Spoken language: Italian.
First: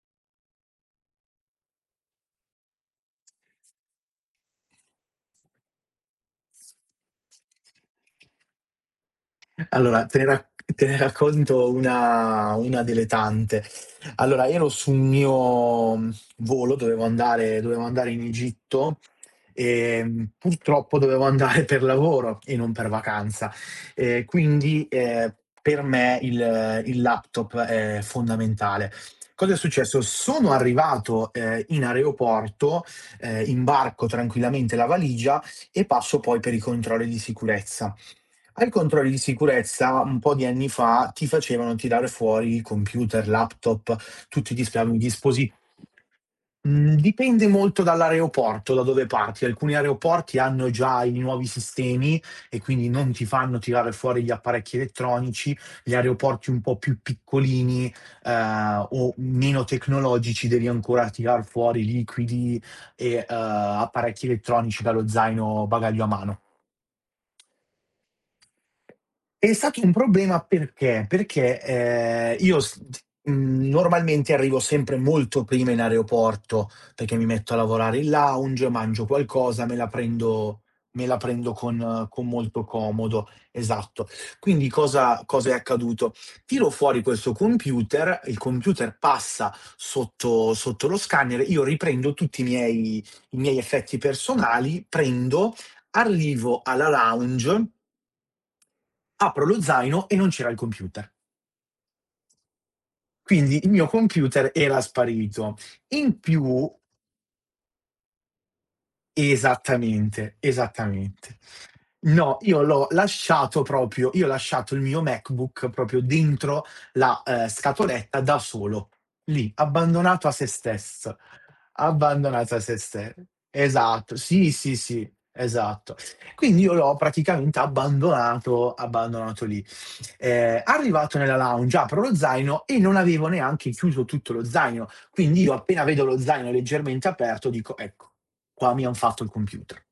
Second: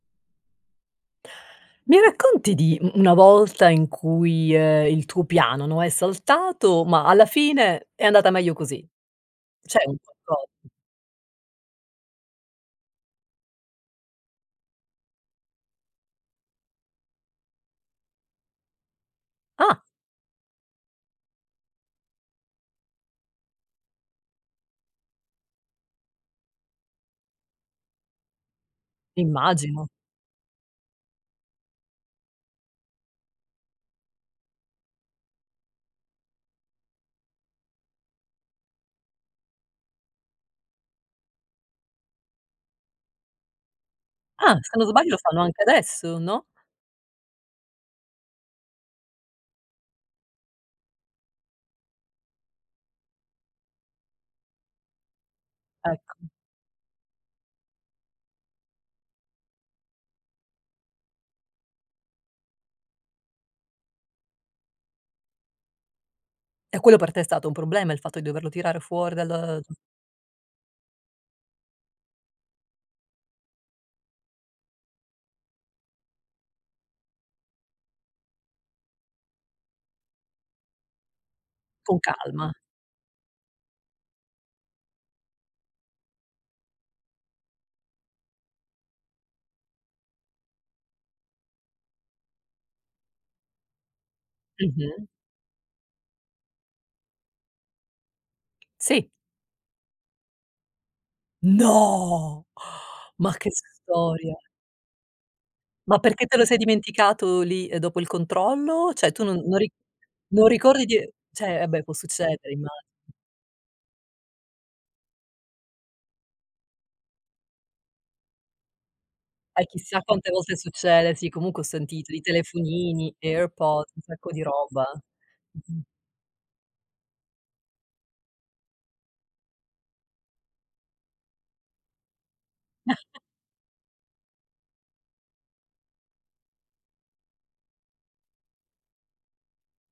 Mi racconti di u una volta in cui, ehm, il tuo piano, no, è saltato, ma alla fine è andata meglio così? C'è Allora te ne rac [unintelligible] te ne racconto una una delle tante. Allora, io ero sul mio, mhmm, volo, dovevo andare dovevo andare in Egitto, Ah. ehm, purtroppo dovevo andare per lavoro e non per vacanza. Ehm, quindi, ehm, per me il il laptop è fondamentale. Cosa è Immagino. successo: sono arrivato, ehm, in aeroporto, ehm, imbarco tranquillamente la valigia e passo poi per i controlli di sicurezza. Ai controlli di sicurezza un po' di anni fa ti facevano tirare fuori i computer, laptop tutti Ah, i se dispia non i sbaglio lo fanno disposi anche adesso, no? mhmm, dipende molto dall'aeroporto da dove parti. Alcuni aeroporti hanno già i nuovi sistemi e quindi non ti fanno tirare fuori gli apparecchi elettronici, gli Ecco. aeroporti un po' più piccolini, ehm, o meno tecnologici devi ancora tirar fuori liquidi e, ehm, apparecchi elettronici dallo zaino, bagaglio a mano. E quello per te è stato un problema, il fatto di doverlo tirare fuori È dal, uhm stato un problema perché: perché, ehm, io s t mhmm, normalmente arrivo sempre molto prima in aeroporto perché mi metto a lavorare in lounge mangio qualcosa, me la prendo me la prendo Con con con calma. molto comodo. Esatto. Quindi cosa cosa è accaduto: tiro fuori questo computer, il computer passa sotto sotto lo scanner, io riprendo tutti i miei i miei effetti personali, Mh-mh. prendo, arrivo alla lounge... Sì. apro lo zaino e non c'era il computer. No! Ma che Quindi il mio storia. computer era sparito. Ma In perché te lo sei più... dimenticato lì dopo il controllo? Cioè, tu non non ri Esattamente, non ricordi di esattamente. cioè, vabbè può No, succedere, io imma l'ho lasciato proprio io ho lasciato il mio MacBook proprio dentro la, ehm, scatoletta da solo, lì, Eh, chissà abbandonato quante a sé volte succede, stesso, sì comunque ho sentito di abbandonato a sé telefonini, ste Airpods, un esatto. sacco di Sì, sì, roba. sì, Mh-mh. esatto. Quindi io l'ho praticamente abbandonato abbandonato lì. Ehm, arrivato nella lounge apro lo zaino e non avevo neanche chiuso tutto lo zaino. Quindi io appena vedo lo zaino leggermente aperto dico: "Ecco, qua mi han fatto il computer".